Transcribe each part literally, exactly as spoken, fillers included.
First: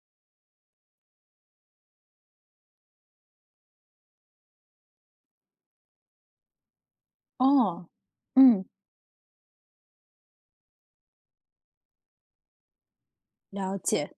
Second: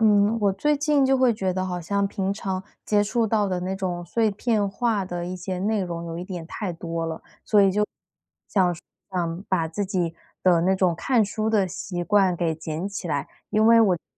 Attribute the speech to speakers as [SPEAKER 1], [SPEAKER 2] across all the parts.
[SPEAKER 1] 嗯，我最近就会觉得好像平常接触到的那种碎片化的一些内容有一点太多了，所以就
[SPEAKER 2] 哦，嗯。
[SPEAKER 1] 想说想把自己的那种看书的习惯给捡起来，因
[SPEAKER 2] 了
[SPEAKER 1] 为我，
[SPEAKER 2] 解。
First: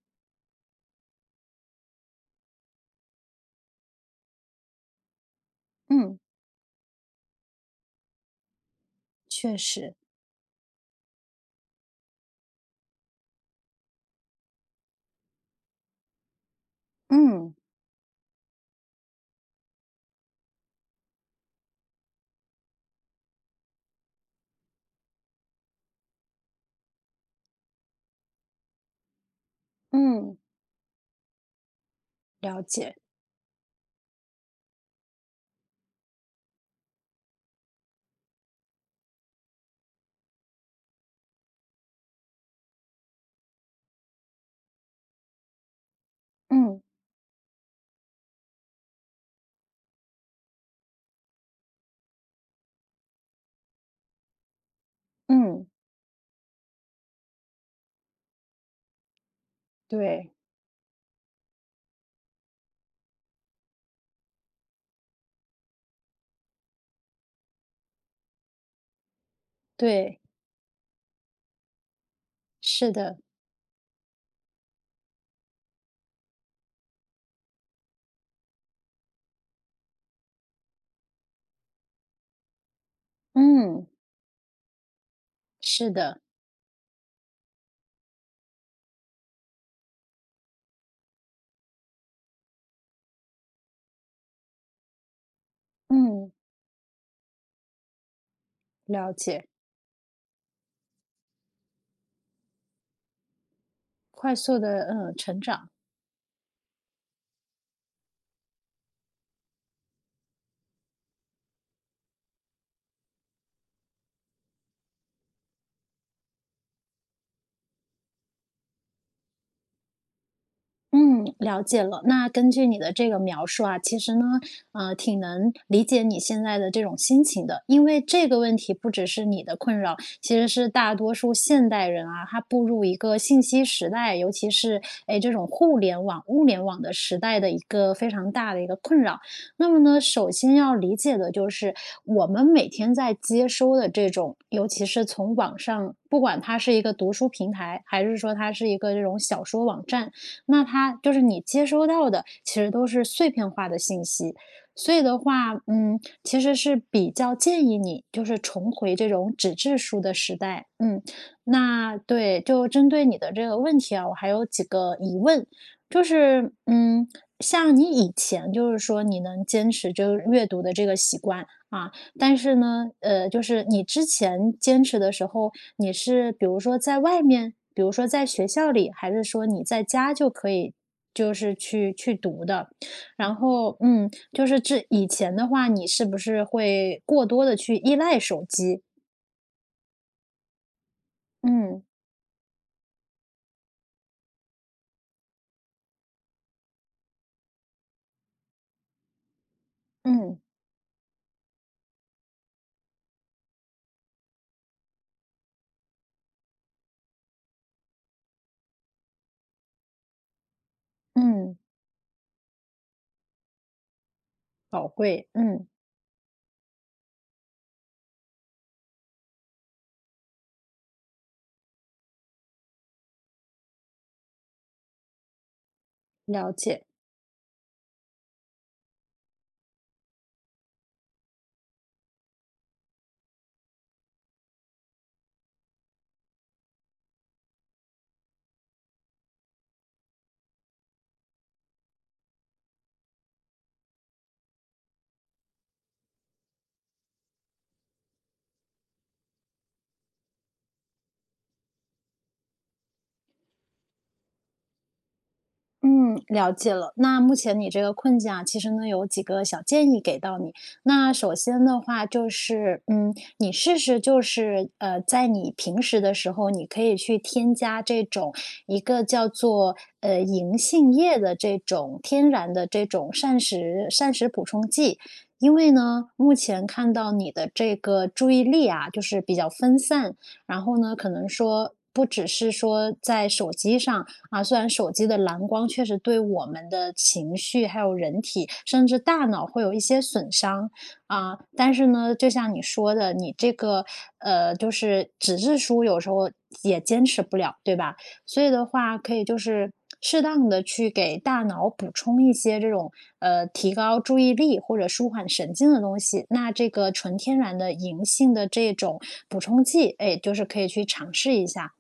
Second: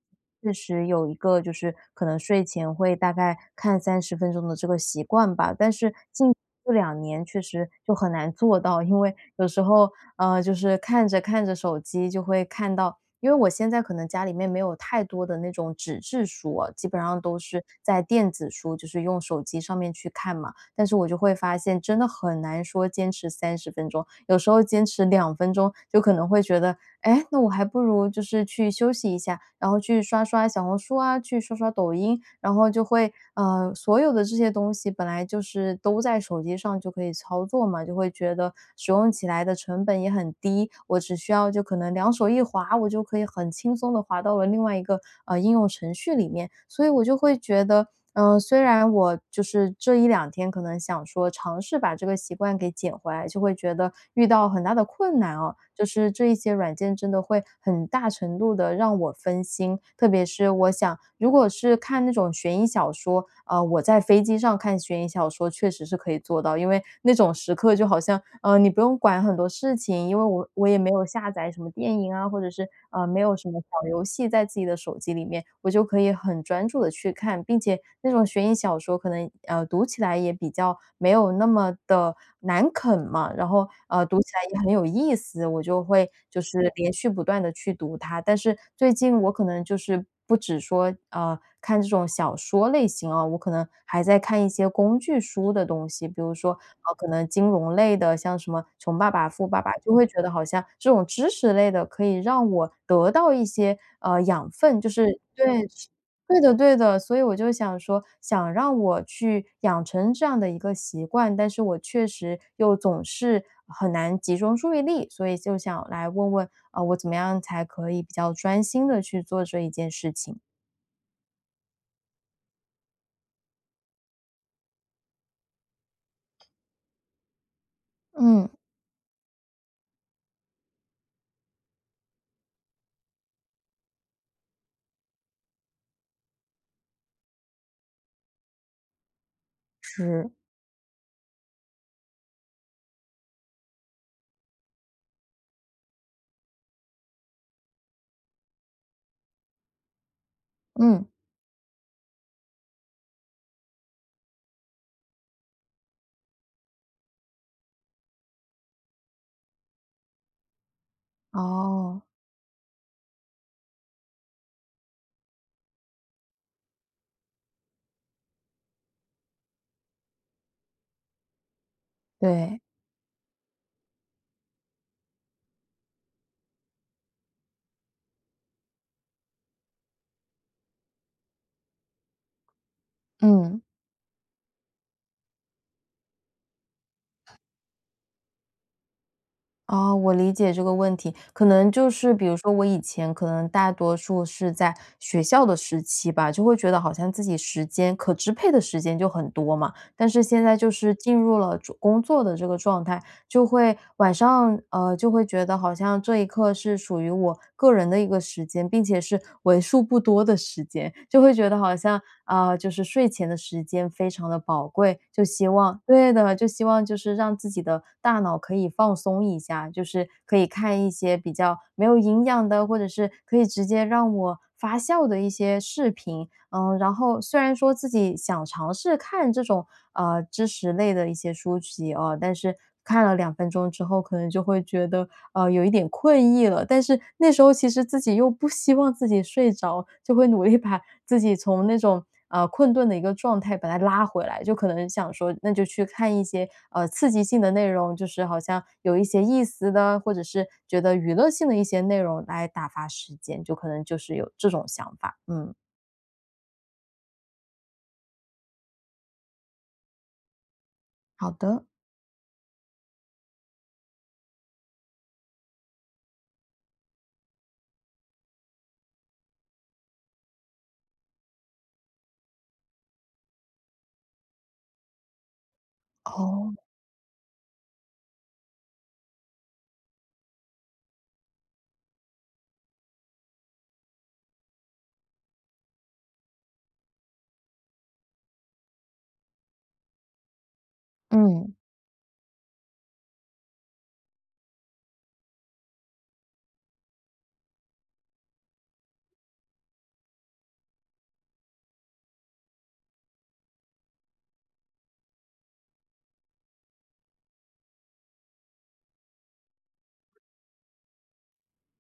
[SPEAKER 1] 确实有一个就是可能睡前会大概看三十分钟的这个习惯吧。但是
[SPEAKER 2] 嗯。
[SPEAKER 1] 近这两年确实就很难做到，因为有
[SPEAKER 2] 确
[SPEAKER 1] 时候，
[SPEAKER 2] 实。
[SPEAKER 1] 呃，就是看着看着手机就会看到因为我现在可能家里面可能没有太多的那种纸质书啊，基本上都
[SPEAKER 2] 嗯。
[SPEAKER 1] 是在电子书，就是用手机上面去看嘛。但是我就会发现真的很难说坚持三十分钟。有时候坚持两分钟，就可能会觉得，哎，那我还不如就是去休息一下，然后去刷
[SPEAKER 2] 嗯。
[SPEAKER 1] 刷小红书啊，去刷刷抖音。然
[SPEAKER 2] 了
[SPEAKER 1] 后就
[SPEAKER 2] 解。
[SPEAKER 1] 会，呃，所有的这些东西本来就是都在手机上就可以操作嘛，就会觉得使用起来的成本也很低，我只需要就可能两手一划，我就可以很轻松地滑到了另外一个，呃，应用程序里面。
[SPEAKER 2] 嗯。
[SPEAKER 1] 所以我就会觉得，嗯，虽然我就是这一两天可能想说尝试把这个习惯给捡回来，就会觉得遇到很大的困难哦，
[SPEAKER 2] 嗯。
[SPEAKER 1] 就是这一些软件真的会很大程度地让我分心。特别
[SPEAKER 2] 对。
[SPEAKER 1] 是我想如果是看那种悬疑小说，呃，我在飞机上看悬疑小说确实是可以做到，因为那种时刻就好像，呃，你不用管很多事情，因
[SPEAKER 2] 对。
[SPEAKER 1] 为我我也没有下载什么电影啊，或者是，
[SPEAKER 2] 是
[SPEAKER 1] 啊
[SPEAKER 2] 的。
[SPEAKER 1] 没有什么小游戏在自己的手机里面，我就可以很专注地去看。并且那种悬疑小说可能，呃，读起来也比较没有那么得难啃嘛，然后，
[SPEAKER 2] 嗯。
[SPEAKER 1] 呃，读起来也很有意思，我就
[SPEAKER 2] 是
[SPEAKER 1] 会
[SPEAKER 2] 的。
[SPEAKER 1] 就是连续不断地去读它。但是最近我可能就是不只说，啊，看这种小说类型啊，我可能还在看一些工具书的东西，比
[SPEAKER 2] 嗯。
[SPEAKER 1] 如说，呃，可能金融类的，像什么《穷爸
[SPEAKER 2] 了
[SPEAKER 1] 爸
[SPEAKER 2] 解。
[SPEAKER 1] 富爸爸》，就会觉得好像这种知识类的可以让我得到一些，呃，
[SPEAKER 2] 快
[SPEAKER 1] 养
[SPEAKER 2] 速地，
[SPEAKER 1] 分。就
[SPEAKER 2] 呃，
[SPEAKER 1] 是
[SPEAKER 2] 成
[SPEAKER 1] 对
[SPEAKER 2] 长。
[SPEAKER 1] 是对的对的。所以我就想说想让我去养成这样的一个习惯，但是我确实又总是很难集中注意力，所以就想来问问，啊，我怎么样才可以比较专心地去做这一件事情。
[SPEAKER 2] 嗯，了解了。那根据你的这个描述啊，其实呢，啊，挺能理解你现在的这种心情的，因为这个
[SPEAKER 1] 嗯。
[SPEAKER 2] 问题不只是你的困扰，其实是大多数现代人啊，他步入一个信息时代，尤其是，哎，这种互联网、物联网的时代的一个非常大的一个困扰。那么呢首
[SPEAKER 1] 是。
[SPEAKER 2] 先要理解的就是我们每天在接收的这种，尤其是从网上，不管它是一个读书平台，还是说它是一个这种小说网站，那它
[SPEAKER 1] 嗯。
[SPEAKER 2] 就是你接收到的其实都是碎片化的信息。所以的话，嗯，其实是比较建议你就是重回这种纸质书的时代。嗯，那
[SPEAKER 1] 哦。
[SPEAKER 2] 对，就针对你的这个问题啊，我还有几个疑问，就是，嗯，像你以前就是说你能坚持就是阅读的这个习惯，啊，但是
[SPEAKER 1] 对。
[SPEAKER 2] 呢，呃，就是你之前坚持的时候，你是比如说在外面？比如说在学校里？还是说你在家就可以就是去去读的？然
[SPEAKER 1] 嗯。
[SPEAKER 2] 后，嗯，就是这以前的话，你是不是会过多地去依赖手机？
[SPEAKER 1] 啊，我理解这个问题。可能
[SPEAKER 2] 嗯。
[SPEAKER 1] 就是比如说，我以前，可能大多数是在学校的时期吧，就会觉得好像自己时间可支配的时间就很多嘛。但是
[SPEAKER 2] 嗯。
[SPEAKER 1] 现在就是进入了工作的这个状态，就会晚上，呃，就会觉得好像这一刻是属于我个人的一个时间，并且是为数不多的时间。就会觉
[SPEAKER 2] 嗯。
[SPEAKER 1] 得好像，呃，就是睡前的时间非常地宝
[SPEAKER 2] 宝
[SPEAKER 1] 贵。就
[SPEAKER 2] 贵，
[SPEAKER 1] 希
[SPEAKER 2] 嗯。
[SPEAKER 1] 望对的，就希望就是让自己的大脑可以放松一下。就是可以看一些比较没有营养的，或者是可以直接让我发笑的一些视频。
[SPEAKER 2] 了
[SPEAKER 1] 嗯，
[SPEAKER 2] 解。
[SPEAKER 1] 然后，虽然说自己想尝试看这种，呃，知识类的一些书籍，哦，但是看了两分钟之后，可能就会觉得，呃，有一点困意了。但是那时候其实自己又不希望自己睡着，就会努力把自己从那种，呃，困顿的一个状态把它拉回来。就可能想说那就去看一些，呃，刺激性的内容。就是好像有一些意思的，或者是觉得娱乐性的一些内容，来打发时间。就可能就是有这种想法，嗯。
[SPEAKER 2] 嗯，了解了。那目前你这个困境啊，其实呢，有几个小建议给到你，那
[SPEAKER 1] 好
[SPEAKER 2] 首先
[SPEAKER 1] 的。
[SPEAKER 2] 的话就是，嗯，你试试就是，呃，在你平时的时候你可以去添加这种一个叫做，呃，银杏液的这种天然的这种膳食膳食补充剂。因为呢，目
[SPEAKER 1] 哦。
[SPEAKER 2] 前看到你的这个注意力啊，就是比较分散，然后呢，可能说不只是说在手机上啊，虽然手机的蓝光确实对我们的情绪，还有人体，甚至大脑会有一些损伤，啊，
[SPEAKER 1] 嗯。
[SPEAKER 2] 但是呢，就像你说的，你这个，呃，就是纸质书，有时候也坚持不了对吧？所以的话可以就是适当地去给大脑补充一些这种，呃，提高注意力或者舒缓神经的东西，那这个纯天然的银杏的这种补充剂，哎，就是可以去尝试一下，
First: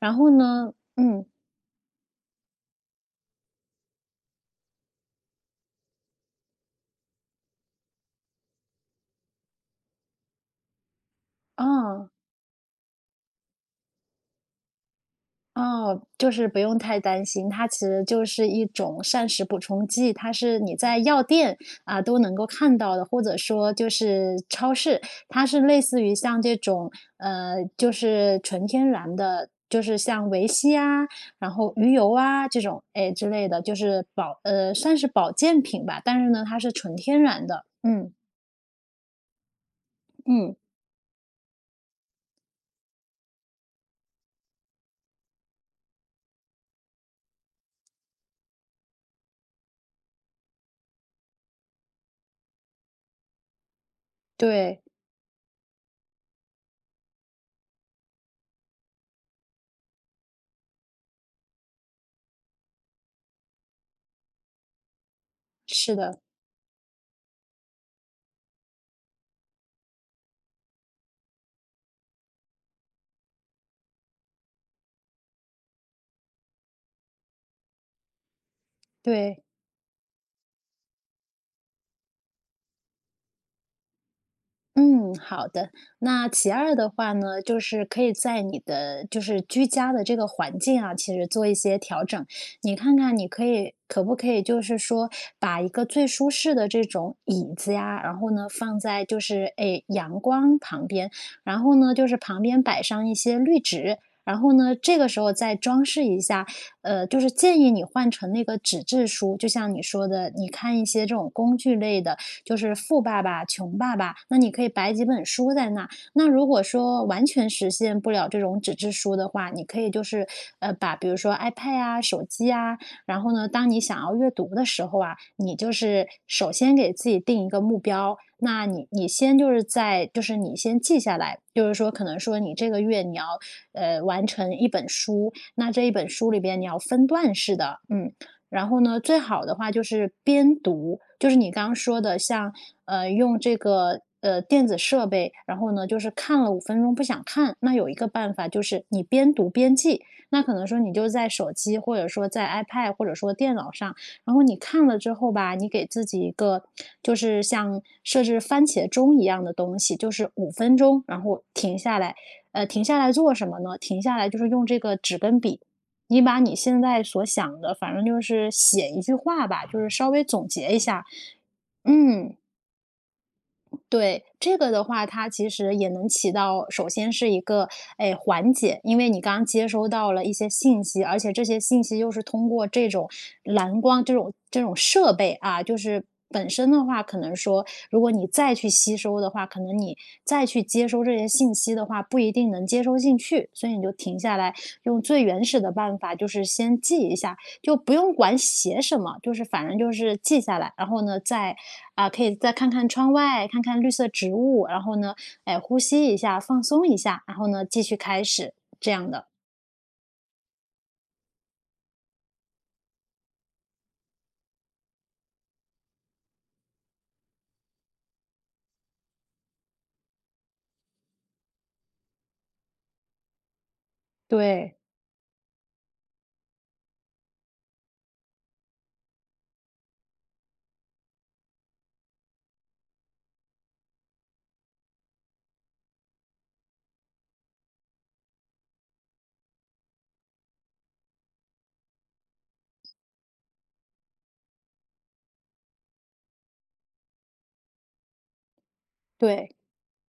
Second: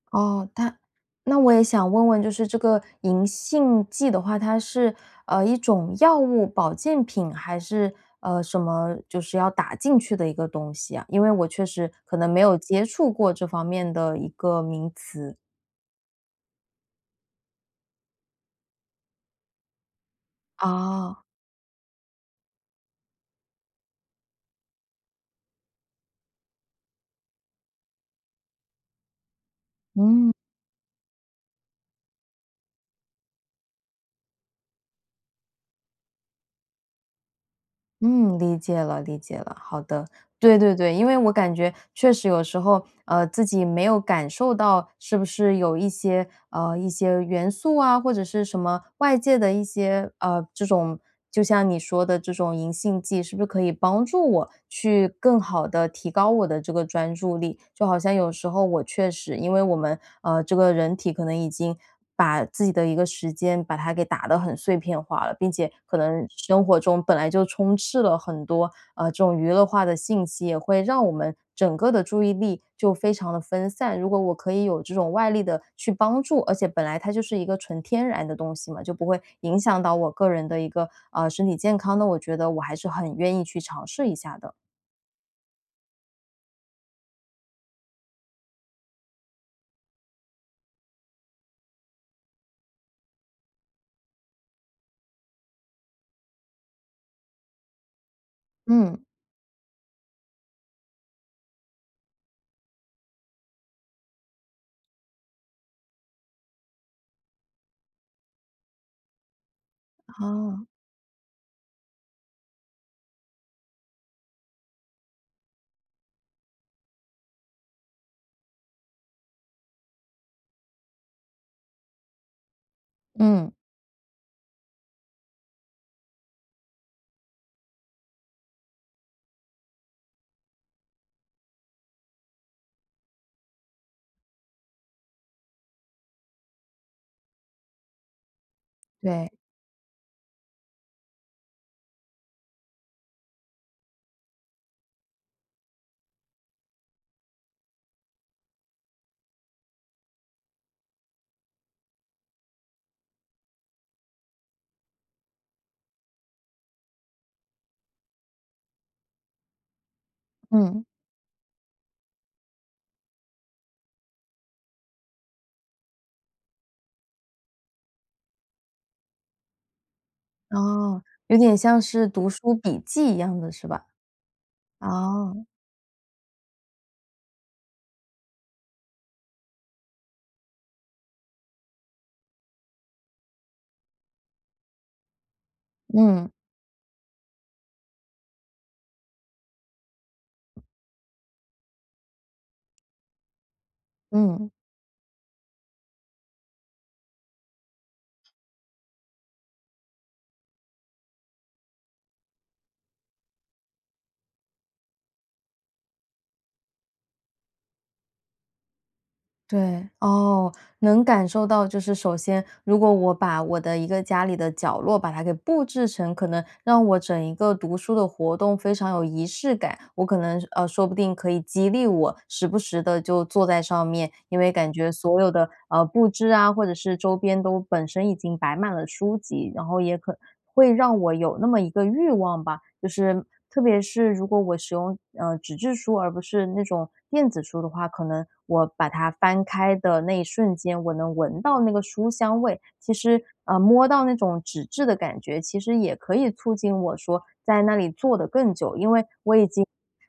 [SPEAKER 2] 然后
[SPEAKER 1] 哦，
[SPEAKER 2] 呢
[SPEAKER 1] 它
[SPEAKER 2] 嗯。
[SPEAKER 1] 那我也想问问就是这个银杏剂的话，它是，呃，一种药物保健品？还是，呃，什么？就是要打进去的一个东西呀？因为我确实
[SPEAKER 2] 哦。
[SPEAKER 1] 可能没有接触过这方面的一个名词。
[SPEAKER 2] 哦，就是不用太担心，它其实就是一种膳食补充剂。它是你在药
[SPEAKER 1] 哦。
[SPEAKER 2] 店，啊，都能够看到的，或者说就是超市，它是类似于像这种，呃，就是纯天然的，就是像
[SPEAKER 1] 嗯。
[SPEAKER 2] 维 C 啊，然后鱼油啊，这种，哎，之类的，就是保呃，算是保健品吧，但是呢，它是纯天然的，嗯。
[SPEAKER 1] 嗯，理解了理解了。好的，
[SPEAKER 2] 嗯。
[SPEAKER 1] 对对对，因为我感觉确实有时候，呃，自己没有感受到，是不是有一些呃，一些元素啊或者是什么外界的一些，呃，这种就像你说的这种银杏剂，是不是可以帮助我
[SPEAKER 2] 对。
[SPEAKER 1] 去更好地提高我的这个专注力？就好像有时候我确实，因为我们，呃，这个人体可能已经把自己的一个时间把它给打得很碎片化了，并且
[SPEAKER 2] 是
[SPEAKER 1] 可
[SPEAKER 2] 的。
[SPEAKER 1] 能生活中本来就充斥了很多，呃，这种娱乐化的信息，也会让我们整个的注意力就非常地分散。如果我可以有这种外力的去帮助而且本来它就是一个纯天然的东西嘛，就不会
[SPEAKER 2] 对。
[SPEAKER 1] 影响到我个人的一个，呃，身体健康呢，我觉得我还是很愿意去尝试一下的。
[SPEAKER 2] 嗯，好的。那其二的话呢，就是可以在你的就是居家的这个环境啊，其实做一些调整。你看看你可以可不可以就是说把一个最舒适的这种椅子呀，然后呢，放
[SPEAKER 1] 嗯。
[SPEAKER 2] 在就是，哎，阳光旁边，然后呢，就是旁边摆上一些绿植，然后呢，这个时候再装饰一下，呃，就是建议你换成那个纸质书，就像你说的，你
[SPEAKER 1] 哦。
[SPEAKER 2] 看一些这种工具类的，就是《富爸爸穷爸爸》。那你可以摆几本书在那，那如果说完全实现不了这种纸质书的话，你可以就是，呃，把比如说 ipad 呀，手机呀，然后呢，
[SPEAKER 1] 嗯。
[SPEAKER 2] 当你想要阅读的时候啊，你就是首先给自己定一个目标，那你你先就是在就是你先记下来，就是说可能说你这个月，你要，呃，完成一本书，那这一本书里边你要分段式地嗯，然后呢，最
[SPEAKER 1] 对。
[SPEAKER 2] 好的话就是边读就是你刚刚说的像，呃，用这个，呃，电子设备，然后呢，就是看了五分钟不想看，那有一个办法就是你边读边记。那可能说你就在手机或者说在 ipad 或者说电脑上，然后你看了之后吧，你给自己一个就是像设置番茄钟一样的东西，就是五分
[SPEAKER 1] 嗯。
[SPEAKER 2] 钟然后停下来，呃，停下来做什么呢？停下来就是用这个纸跟笔，你把你现在所想的反正就是写一句话吧，就是稍微总结一
[SPEAKER 1] 哦，
[SPEAKER 2] 下，
[SPEAKER 1] 有点像是读
[SPEAKER 2] 嗯。
[SPEAKER 1] 书笔记一样的是吧？
[SPEAKER 2] 对，这个的话，它
[SPEAKER 1] 哦。
[SPEAKER 2] 其实也能起到首先是一个，哎，缓解。因为你刚接收到了一些信息，而且这些信息又是通过这种蓝光这种这种设备啊，就是
[SPEAKER 1] 嗯。
[SPEAKER 2] 本身的话可能说如果你再去吸收的话，可能你再去接收这些信息的话，不一定能接收进去。所以你就停下
[SPEAKER 1] 嗯。
[SPEAKER 2] 来，用最原始的办法就是先记一下，就不用管写什么，就是反正就是记下来，然后呢，再啊，可以再看看窗外，看看绿色植物，然后呢，哎，呼吸一下、放松一下，然后呢，继续开始，这样的。
[SPEAKER 1] 对，哦，能感受到。就是首先如果我把我的一个家里的角落把它给布置成，可能让我整一个读书的活动非常有仪式感，我可能，呃，说不定可以激励我时不时地就坐在上面，因为感
[SPEAKER 2] 对。
[SPEAKER 1] 觉所有的，呃，布置啊，或者是周边都本身已经摆满了书籍，然后也可能会让我有那么一个欲望吧。就是，特别是如果我使用，呃，纸质书，而不是那种电子书的话，可能我把它翻开的那一瞬间，我能闻到那个书香味，其实，呃，摸到那种纸质的感觉，其实也可以促进我说在那里坐得更久。因为我已
[SPEAKER 2] 对。
[SPEAKER 1] 经，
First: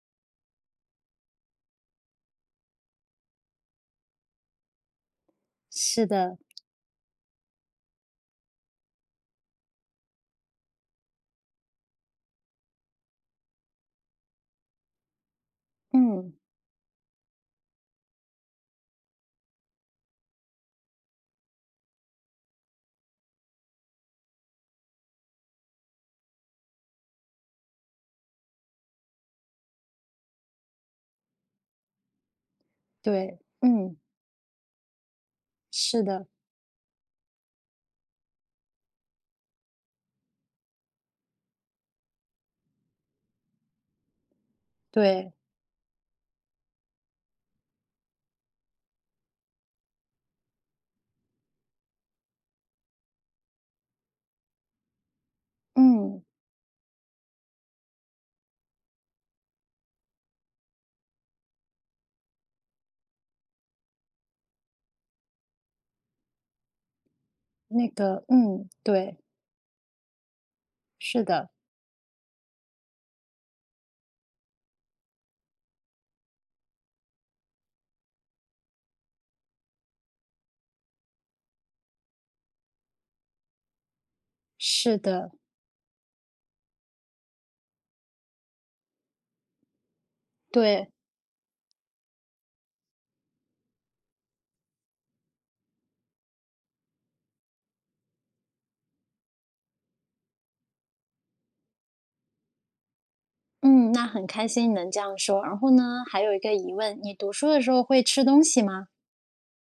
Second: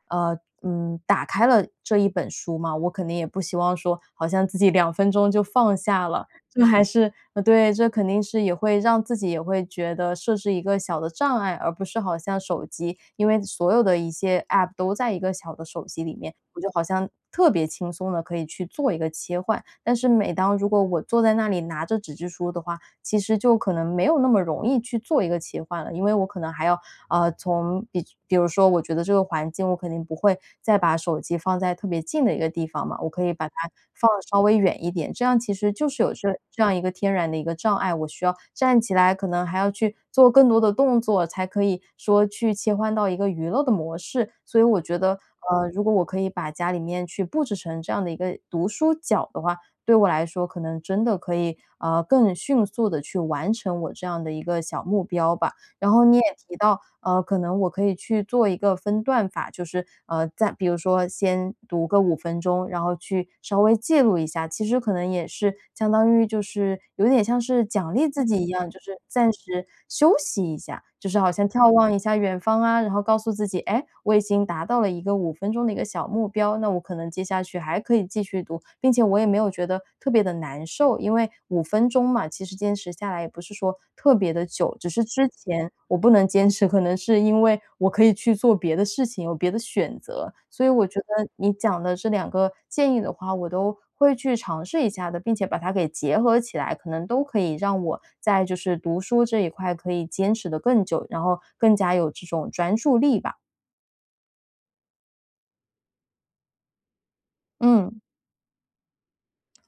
[SPEAKER 1] 呃嗯，打开了这一本书嘛，我肯定也不希望说好像自己两分钟就放
[SPEAKER 2] 是
[SPEAKER 1] 下了。
[SPEAKER 2] 的。
[SPEAKER 1] 这还是呃，对这肯定是也会让自己也会觉得设置一个小的障碍，而不是好像手机，因为所有的一些 App 都在一个小的手机里
[SPEAKER 2] 嗯。
[SPEAKER 1] 面，我就好像特别轻松地可以去做一个切换，但是每当如果我坐在那里拿着纸质书的话，其实就可能没有那么容易去做一个切换了。因为我可能还要啊，从比比如说，我觉得这个环境我肯定不会再把手机放在特别近的一个地方嘛，我可以
[SPEAKER 2] 对，
[SPEAKER 1] 把它
[SPEAKER 2] 嗯。
[SPEAKER 1] 放得稍微远一点，这样其实就是
[SPEAKER 2] 是
[SPEAKER 1] 有
[SPEAKER 2] 的。
[SPEAKER 1] 这这样一个天然的一个障碍，我需要站起来可能还要去做更多的动作才可以说去切换到一个娱乐的模式。所以我觉得，
[SPEAKER 2] 对。
[SPEAKER 1] 呃，如果我可以把家里面去布置成这样的一个读书角的话，对我来说，可能真的可以，啊，更迅速地去完成我这样的一个小目标吧。然后你
[SPEAKER 2] 嗯。
[SPEAKER 1] 也提到，呃，可能我可以去做一个分段法，就是，呃再比如说先读个五分钟，然后去稍微介入一下，其实可能也是相当于就是有点像是
[SPEAKER 2] 那
[SPEAKER 1] 奖励
[SPEAKER 2] 个，
[SPEAKER 1] 自己一
[SPEAKER 2] 嗯，
[SPEAKER 1] 样，就是
[SPEAKER 2] 对。
[SPEAKER 1] 暂时休息一下，就是
[SPEAKER 2] 是
[SPEAKER 1] 好
[SPEAKER 2] 的。
[SPEAKER 1] 像眺望一下远方啊，然后告诉自己，哎，我已经达到了一个五分钟的一个小目标，那我可能接下去还可以继续读，并且我也没有觉得特别地难受，因为五分钟嘛，其实坚持下来也不是说特别地久。只
[SPEAKER 2] 是
[SPEAKER 1] 是之
[SPEAKER 2] 的。
[SPEAKER 1] 前我不能坚持，可能是因为我可以去做别的事情，有别的选择，所以我
[SPEAKER 2] 对。
[SPEAKER 1] 觉得你讲的这两个建议的话，我都会去尝试一下的，并且把它给结合起来，可能都可以让我在就是读书这一块可以坚持得更久，然后更加有这种专注力吧。
[SPEAKER 2] 嗯，那很开心你能这样说。然后呢，还有一个疑问，你读书的时候
[SPEAKER 1] 嗯。
[SPEAKER 2] 会吃东西吗？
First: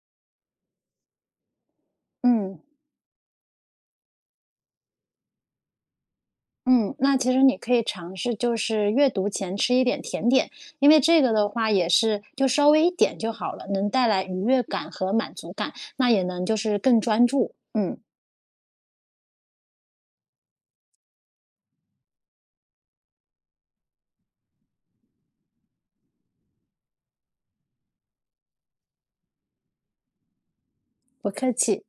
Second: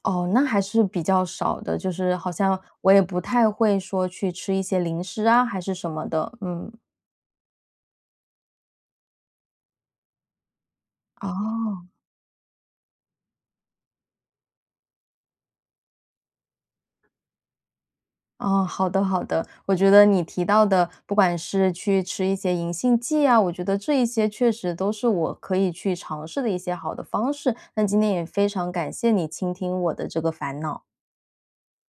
[SPEAKER 1] 哦，那还是比较少的，就是好像
[SPEAKER 2] 嗯。
[SPEAKER 1] 我也不太会说去吃一些零食啊还是什么的，嗯。
[SPEAKER 2] 嗯，那其实你可以尝试就是阅读前吃一点甜点，因为这个的话
[SPEAKER 1] 哦。
[SPEAKER 2] 也是就稍微一点就好了，能带来愉悦感和满足感，那也能就是更专注，嗯。
[SPEAKER 1] 哦，好的好的。我觉得你提到的，不管是去吃一些银杏剂啊，我觉得这一些确实都是我可以去尝试的一些好的方式，那今天也非常感谢你倾听我的这个烦恼。
[SPEAKER 2] 不客气。